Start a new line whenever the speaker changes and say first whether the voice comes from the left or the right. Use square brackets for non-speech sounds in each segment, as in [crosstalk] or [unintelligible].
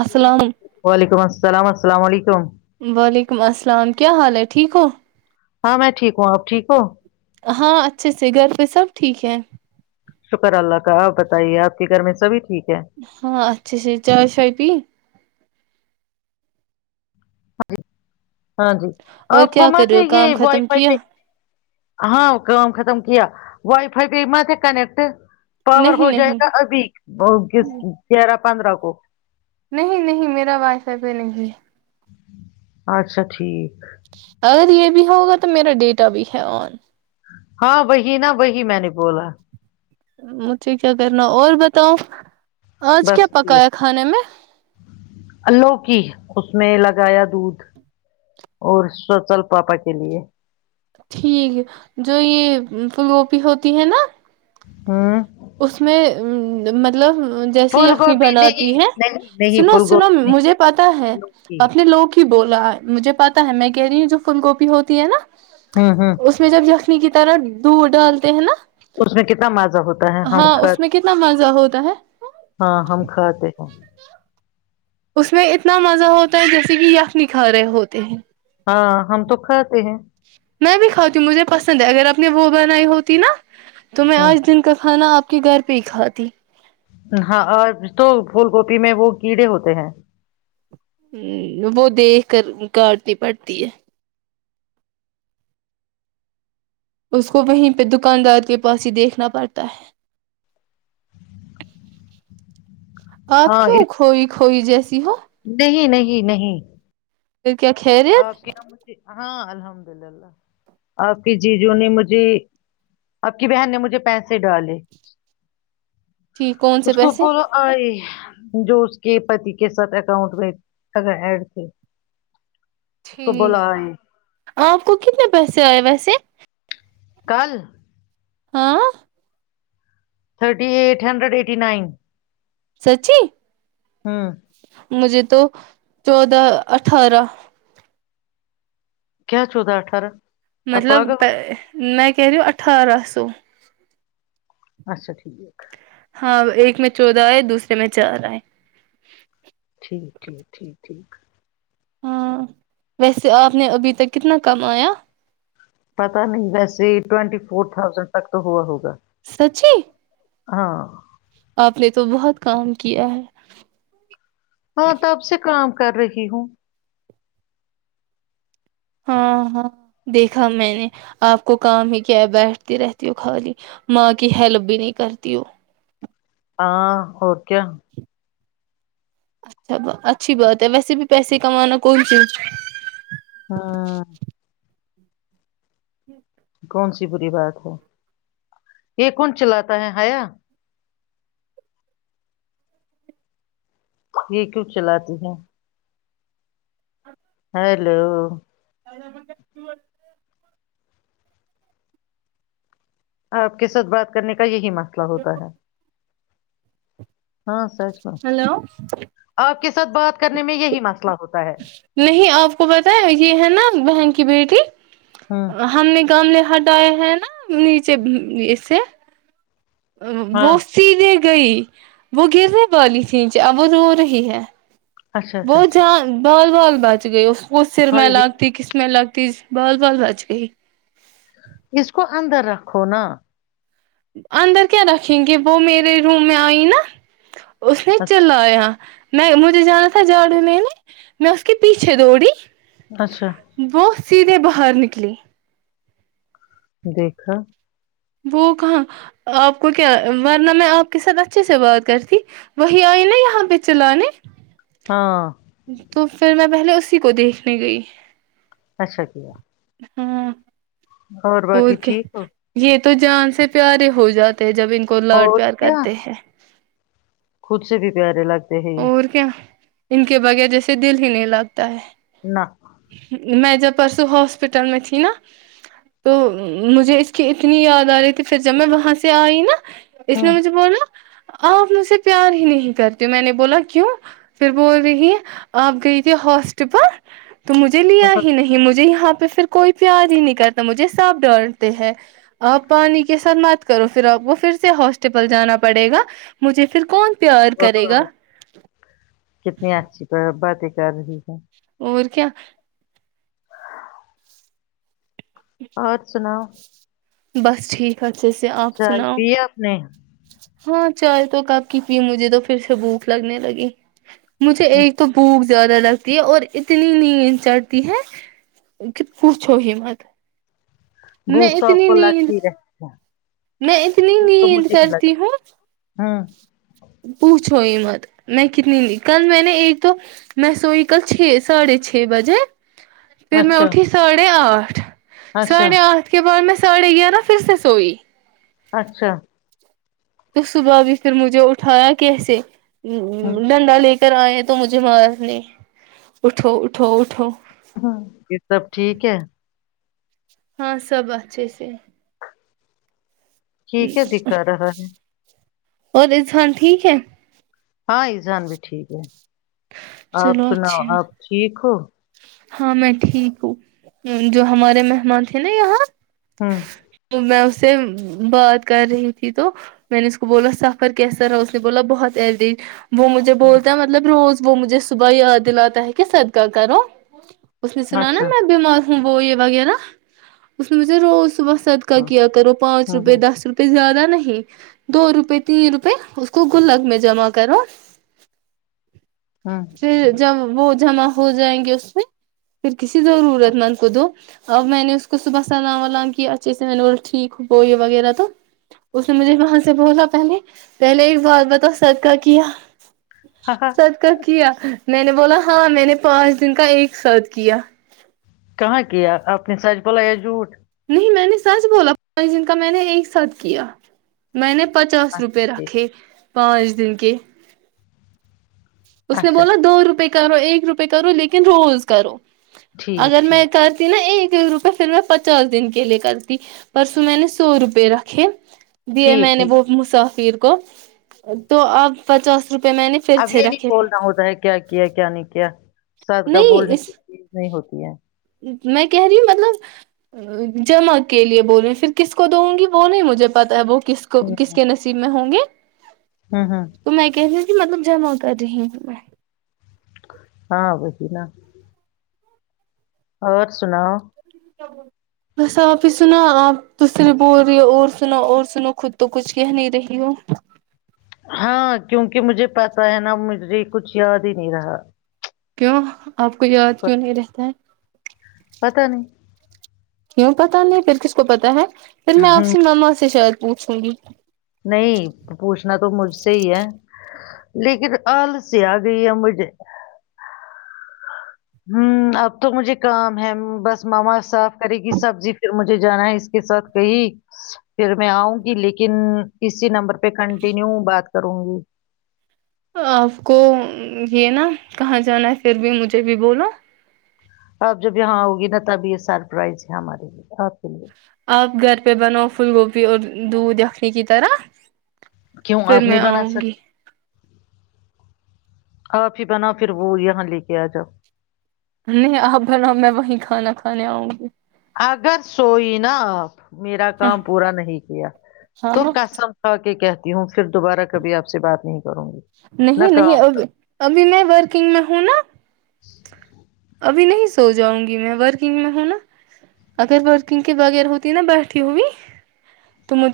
right: السلام
left: وعلیکم السلام السلام علیکم
right: وعلیکم السلام کیا حال ہے ٹھیک ہو
left: ہاں میں ٹھیک ہوں آپ ٹھیک ہو
right: ہاں اچھے سے گھر پہ سب ٹھیک ہے
left: شکر اللہ کا آپ بتائیے آپ کے گھر میں سب ٹھیک ہے
right: ہاں اچھاچ چائے شائے پی
left: [unintelligible] ہاں جی آ
right: اور کیا
left: کوما
right: کر رہے
left: تھے
right: ہو
left: یہ
right: کام
left: وائی
right: ختم
left: فائی پ
right: کیا
left: ہاں ق ختم کی وائی فائی گئی ما کنیکٹ پاور ہو
right: نہیں
left: جائے
right: نہیں
left: گا ابھی گیارہ پندرہ کو
right: نہیں نہیں میرا واث ایب نہیں ہے
left: اچھا ٹھیک
right: اور یہ بھی ہوگا تو میرا ڈیٹا بھی ہے آن
left: ہاں وہی نا وہی میں نے بولا
right: مجھے کیا کرنا اور بتاؤ آج کیا
left: بس
right: پکایا
left: ٹھیک
right: کھانے میں
left: لوکی اس میں لگایا دھ اور سچل پاپا کے لیے
right: ٹھیک ہے جو یہ فلوپی ہوتی ہے نا
left: ہاں
right: اس میں مطلب جیسے
left: پھول
right: یخنی
left: گوبھی
right: بناتی
left: نہیں
right: ہے
left: نہیں نہیں
right: سنو
left: پھول
right: سنو
left: گوبھی
right: مجھے
left: نہیں
right: پتا ہے
left: لوکی
right: اپنے لوگ ہی بولا ہے مجھے پتا ہے میں کہہ رہی ہوں جو فھل گوبی ہوتی ہے نا
left: ہوں ہوں
right: اس میں جب خمی کی طرح د ڈالتے ہیں نا
left: اس نے کتنا مر ہوتا ہے ہم
right: ہاں
left: کھ
right: اس میں کتنا مزہ ہوتا ہے
left: ہاں ہم کھاتے ہیں
right: اس میں اتنا مزہ ہوتا ہے جیسے کہ یک نکھار رہے ہوتے ہیں
left: ہاں ہم تو کھاتے ہیں
right: میں بھی کھاتی ہوں مجھے پسند ہے اگر آپ نے وہ بنائی ہوتی نا تو میں
left: ہ
right: آج دن کا کھانا آپ کہ گھر پہ ہی کھ تی
left: ہاں اور تو پھول گوپی میں وہ کیڑے ہوتے ہیں
right: ہ وہ دیکھ کر کاٹنی پڑتی ہے اس کو وہیں پہ دکاندار کے پاس ہی دیکھنا پڑتا ہے آپ
left: ہاں
right: کیوں
left: اس
right: کھوئی ہوئی جیسی ہو
left: نہیں نہیں نہیں
right: ل کیا خیریت
left: آپ کی مجھے ہاں الحمد للہ آپ کی جی جو نے مجھے آپ کی بہن نے مجھے پیسے ڈالے
right: ٹھیک کون سے
left: اس کے
right: پیسے
left: اوپر آئی جو اس کے پتی کے ساتھ اکاؤنٹ میں ا ایڈ تھے کو
right: ٹھیک
left: بولا آئے
right: آپ کو کتنے پیسے آئے ویسے
left: کل
right: ہاں
left: thirty eight hundred eighty nine
right: سچی
left: ہاں
right: مجھے تو چودودہ اٹھارہ
left: کیا چودہ اٹھارہ آپ
right: مطلب
left: پاگل ہو
right: میں کہری اٹھارہ سو
left: اچھا ٹھیک
right: ہاں ایک میں چودہ آئے دوسرے میں چار آئے
left: ٹھیک ٹھیک ٹھیک ٹھیک
right: ہاں ویسے آپ نے ابھی تک کتنا کم آیا
left: پتا نہیں ویسے ٹوینٹی فور تھازینڈ تک تو ہوا ہوگا
right: سچی
left: ہاں
right: آپ نے تو بہت کام کیا ہے
left: ہاں تب سے کام کر رہی ہوں
right: ہاں ہاں دیکھا میں نے آپ کو کام ہی کیا ہے بیٹھتی رہتی ہ خالی ماں کی ہیلپ بھی نہیں کرتی ہو
left: ہاں ہو کیا
right: اچھا اچھی بات ہے ویسے بھی پیسے کمانا کوئی چیز
left: ہاں کون سی بری بات ہے یہ کون چلاتا ہے ہیا یہ کیوں چلاتی ہے ہیلو
right: ا ہم ب
left: آپ کے ساتھ بات کرنے کا یہی مق مسلہ ہوتا ہے ہاں سچ میں
right: ہیلو
left: آپ کے ساتھ بات کرنے میں یہی مسئلہ ہوتا ہے
right: نہیں آپ کو بتائ یہ ہے نا بنک کی بیٹی
left: ہوں
right: ہم نے گاؤں میں ہر دیا ہے نا نیچے ایسے ا
left: ہاں
right: بوسی نے گئی وہ گرنے والی تھی ا وہ رو رہی ہے
left: اچھا
right: وہ
left: اچھا اچھا
right: جا ب سوال بیچ گئے اس وہ سر
left: ہاں
right: میں
left: یہ
right: لگتی کس میں لگتی بال بال بچ گئی
left: اس کو اندر رکھو نا
right: اندر کیا رکھیں گے وہ میرے روم میں آئی نا اس نے
left: اچھا
right: چلایا میں مجھے جانا تھا جاڑو میں نے میں اس کے پیچھے دوڑی
left: اچھا
right: وہ سیدھے باہر نکلی
left: دیکھا
right: وہ کہاں آپ کو کیا ورنہ میں آپ کے ساتھ اچھے سے بات کرتی وہی آئی نا یہاں پہ چلانے
left: ہاں
right: تو پھر میں پہلے اسی کو دیکھنے گئی
left: اچھا جہ
right: ہاں
left: اور باقی ٹھیک ہو
right: یہ تو جان سے پیارے ہو جاتے جب ان کو لاڈ
left: اور
right: پیار
left: کیا
right: کرتے ہیں
left: خود سے بھی پیے لگے [unintelligible]
right: اور کیا ان کے بغیر جیسے دل ہی نہیں لگتا تا
left: نہ
right: ے میں جب پرسوں ہاسپٹل میں تھی نا تو مجھے اس کی اتنی یاد آ رہی تھی پھر جب میں وہاں سے آئی نا اس نے
left: ہوں
right: مجھے بولا آپ مجھ سے پیار ہی نہیں کرتی میں نے بولا کیوں پھر بول رہی آپ گئی تھی ہاسٹ پر تو مجھے لیا
left: بہت
right: ہی نہیں مجھے یہاں پہ پھر کوئی پیار ہی نہیں کرتا مجھے ساپ ڈالتے ہیں آپ پانی کے ساتھ مات کرو پھر آپ کو پھر سے ہاسٹپل جانا پڑے گا مجھے پھر کون سا پیار کرے گا
left: بہت کتنی اچھی پر ربا ت کر رہی ہے
right: اور کیا
left: اور سنا
right: بس ٹھیک ہے
left: چل پ ہے اپنے
right: ہاں چل تو کب کی پی مجھے تو پھر سے بھوک لگنے لگی مجھے ایک تو بک زیادہ لگتی ہے اور اتنی نیند چھتی ہے کہ پوچھو ہم مت میں
left: بوک توپ
right: اتنی
left: کو الگ
right: نیند
left: ہی رہ ہے
right: میں اتنی نیند کرتی ہوں
left: ہاں
right: چھوئی مت میں کتنی کل میں نے ایک دو میں سوئی کل چھ ساڑھے چھ بجے پھر میں
left: اچھا
right: اٹھی ساڑھے آٹھ اٹھ
left: اچھا
right: ساڑھے آتھ کے بعد میں سڑےیا نا پھر سے سوئی
left: اچھا
right: تو صبح بھی پھر مجھے اٹھایا کیسے ہ
left: ہوں
right: ڈنا لے پھر آئے تو مجھے مارنے اٹھو اٹھو اٹھو
left: ہ یہ سب ٹھیک ہے
right: ہاں سب اچھے سے
left: ٹھیک ہے دکھا رہا ہے
right: اور اسان ٹھیک ہے
left: ہاں ایزان بھی ٹھیک ہے آپ
right: چلو
left: سناؤ
right: اچھی
left: آپ
right: بات
left: ٹھیک ہو
right: ہاں میں ٹھیک ہوں جو ہمارے مہمان تھے نا یہاں
left: ہوں
right: میں اس سے بات کر رہی تھی تو میں نے اس کو بولا سفر کیسا رہا اس نے بولا بہت ایج وہ مجھے بولتا ہے مطلب روز وہ مجھے صبح ہی یاد دلاتا ہے کہ صدگہ کرو ہ اس نے سنا نا
left: اچھا
right: میں بیمار وہ یہ وغیرہ اس میں مجھے روز صبح صدقہ
left: ہاں
right: کیا کرو پانچ
left: ہوں
right: روپئے
left: ہوں
right: دس روپئے زیادہ نہیں دو روپئے تین روپئے اس کو گلک میں جمع کرو
left: ہوں
right: پھر جب وہ جما ہو جائیں گے اس پھر کسی ضرورت مند کو دو اب میں نے اس کو صبح سلام ولام کیا اچھے سے میں نے بول ٹھیک ب یہ وغیرہ تو اس نے مجھے وہاں سے بولا پہلے پہلے ایک بار بتا سدکا کیا
left: ہاں ہاں
right: سد کا کیا میں نے بولا ہاں میں نے پانچ دن کا ایک صدقیہ
left: کہاں کیا آپ نے سچ بلا یا جھوٹ
right: میں نے سچ بولا جن کا میں نے ایک ساتھ کیا میں نے پچاس
left: اچھا
right: روپے
left: ٹھیک
right: رکھے پانچ دن کے اس نے
left: اچھا
right: بولا دو روپئے کے کرو ایک روپئے کرو لیکن روز کرو
left: ٹھیک
right: اگر میں
left: ٹھیک
right: کرتی نا ایک روپئے پھر میں پچاس دن کے لیے کرتی پرسوں میں نے سو روپے رکھے دیے میں
left: ٹھیک
right: نے
left: ٹھیک
right: بہت مسافر کو تو آپ پچاس روپ م میں نے پھر
left: اب یہ
right: چرا
left: نہیں بولنا ہوتا ہے کیا ہے کیا نہیں کیا کیا سادگاہ
right: نہیں
left: بولنے
right: اس
left: کی چیز نہیں ہوتی ہے
right: میں کہہ رہی ہوں مطلب جمع کے لیے بول رہی پھر کس کو دوں گی وہ نہیں مجھے پتا ہے وہ کس کو
left: ہوں
right: کس کے نصیب میں ہوں گے
left: ہوں ہاں [inaudible]
right: تو میں کہہ رہی ہوں مطلب جمع کر رہی میں [inaudible]
left: ہاں وہی نا اور سناؤ [inaudible]
right: بس آپ ہی سنا آپ دوسرے بول رہے ہو اور سناو اور سنو خود تو کچھ کہ نہیں رہی ہو [inaudible]
left: ہاں کیونکہ مجھے پتا ہے نا مجھے کچھ یاد ہی نہیں رہا [inaudible]
right: [inaudible] آپ کو یاد کیوں نہیں رہتا ہے [inaudible]
left: پتا نہیں
right: کیوں پتا نہیں پھر کس کو پتا ہے [inaudible] پھر
left: ہم،
right: میںپ ماما سے شاید [inaudible] وہ سوڑی [inaudible]
left: نہیں پوچھنا تو مجھ سے ہی ہے لیکن آل سے آ گئی ہے مجھے [inaudible] ہ اب تو مجھے کام ہے بس ماما صاف کرے گی سبزی پھر مجھے جانا ہے اس کے ساتھ کہئی پھر میں آؤں گی لیکن اسی نمبر [inaudible] کنٹینیو بات کر [inaudible] کروں گی [inaudible]
right: آپ کو یہ نا کہاں جانا ہے پھر بھی مجھے بھی بولو
left: اپ جب یہاں ہوگی نا تب یہ سرپرائز ہے ہمارے لیے آپ کے لیے
right: آپ گھر پہ بنو پھول گوبھی اور دودھ خنی کی طرح پھر میں آؤں گی
left: سکتے [inaudible] پھر بنا پھر وہ یہاں لے کے آجاؤ
right: نہیں آ بنا میں وہیں کھانا کھانے آؤں گی
left: اگر سوئی ناپ میرا کام پورا نہیں کیا
right: ہاں
left: تو کسم تھاھ کے کہتے [inaudible] ہوں پھر دوبارہ کبھی آپ سے بات نہیں کروں گی نہ
right: نہیں نہیں
left: کام
right: اب ابھی میں ورکنگ میں ہوں نا ابھی نہیں [inaudible] سو جاؤں گی میں ورکنگ میں ہوں نا اگر ورکنگ کے بغیر ہوتی نا بیٹھی ہوئی تو مج [inaudible]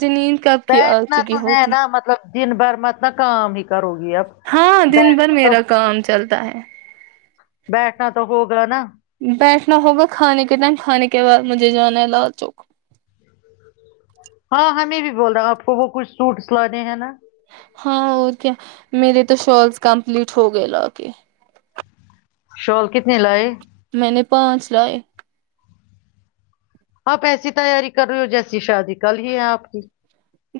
left: بیٹھنا تو ہے نا مطلب دن بھر مت نہ کام ہی [inaudible] کرو گی اب
right: ہاں دن بھر
left: بیٹھنا تو
right: میرا کام چلتا ہے
left: بیٹھنا تو ہوگا نا [inaudible]
right: کتنا ہوگا کھانے کے ٹائم کھانے کے بعد مجھے جانا ہے لال چوک [inaudible]
left: ہاں ہمیں بھی بول رہا ہوں آپ کو وہ کچھ سوٹ سلانے ہیں نا
right: ہاں اور کیا میرے تو شالس کمپلیٹ ہو گئے لا کے
left: شال کتنی لائے
right: میں نے پانچ لائے
left: آپ ایسی تیاری کر رہے ہو جیسی شادی کل ہی ہے آپ کی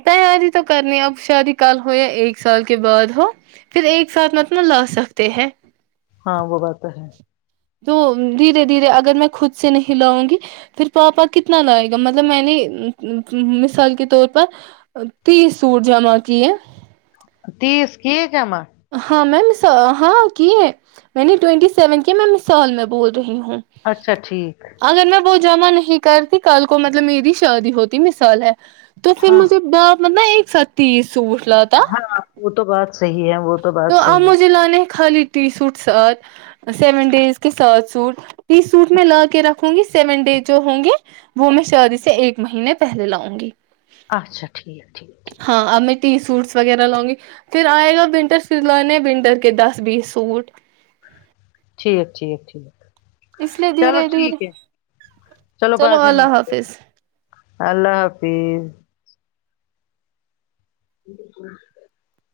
right: تیاری تو کرنی اب شادی کال ہو یا ایک سال کے بعد ہو پھر ایک ساتھ متل لا سکتے ہیں
left: ہاں وہ بات ہے
right: تو دھیرے دھیرے اگر میں خود سے نہیں لاؤں گی پھر پاپا کتنا لائے گا مطلب میں نے مثال کے طور پر تیس سوٹ جمع کیے
left: تیس کیس [inaudible]
right: ہاں میم ہاں کی ہے میں نے ٹینٹی سیون کے میں مثال میں بول [unintelligible] رہی ہوں
left: اچھا ٹھیک
right: اگر میں بہ جمع نہیں کرتی کل کو مطلب میری شادی ہوتی مثال ہے [unintelligible] توھر
left: ہاں
right: مجت بپ مطب ایک ستیس
left: ہاں وہ تو بات صحیح ہے وہ
right: تو
left: بات
right: آپ
left: صحیح ہے
right: مجھے لانے خالی ٹی سوٹ ساتھ سیون ڈیز کے ساتھ سوٹ ٹی سوٹ میں لا کے رکھوں گی سیون ڈیز جو ہوں گی وہ میں شادی سے ایک مہینے پہلے لاؤں گی
left: اچھا ٹھیک ہے ٹھیک ہے ٹھیک ہے
right: ت سوٹس وغیرہ لاؤ گی پھر آئے گا ونٹر سلانے ونٹر کے دس بیس سوٹ
left: ٹھیک ٹھیک ہے ٹھیک
right: اس لیے
left: چلو
right: دھیرے
left: ٹھیک
right: دھیرے
left: ہے چلو بعد میں
right: اللہ
left: ملتے ہیں
right: حافظ
left: اللہ حافظ ج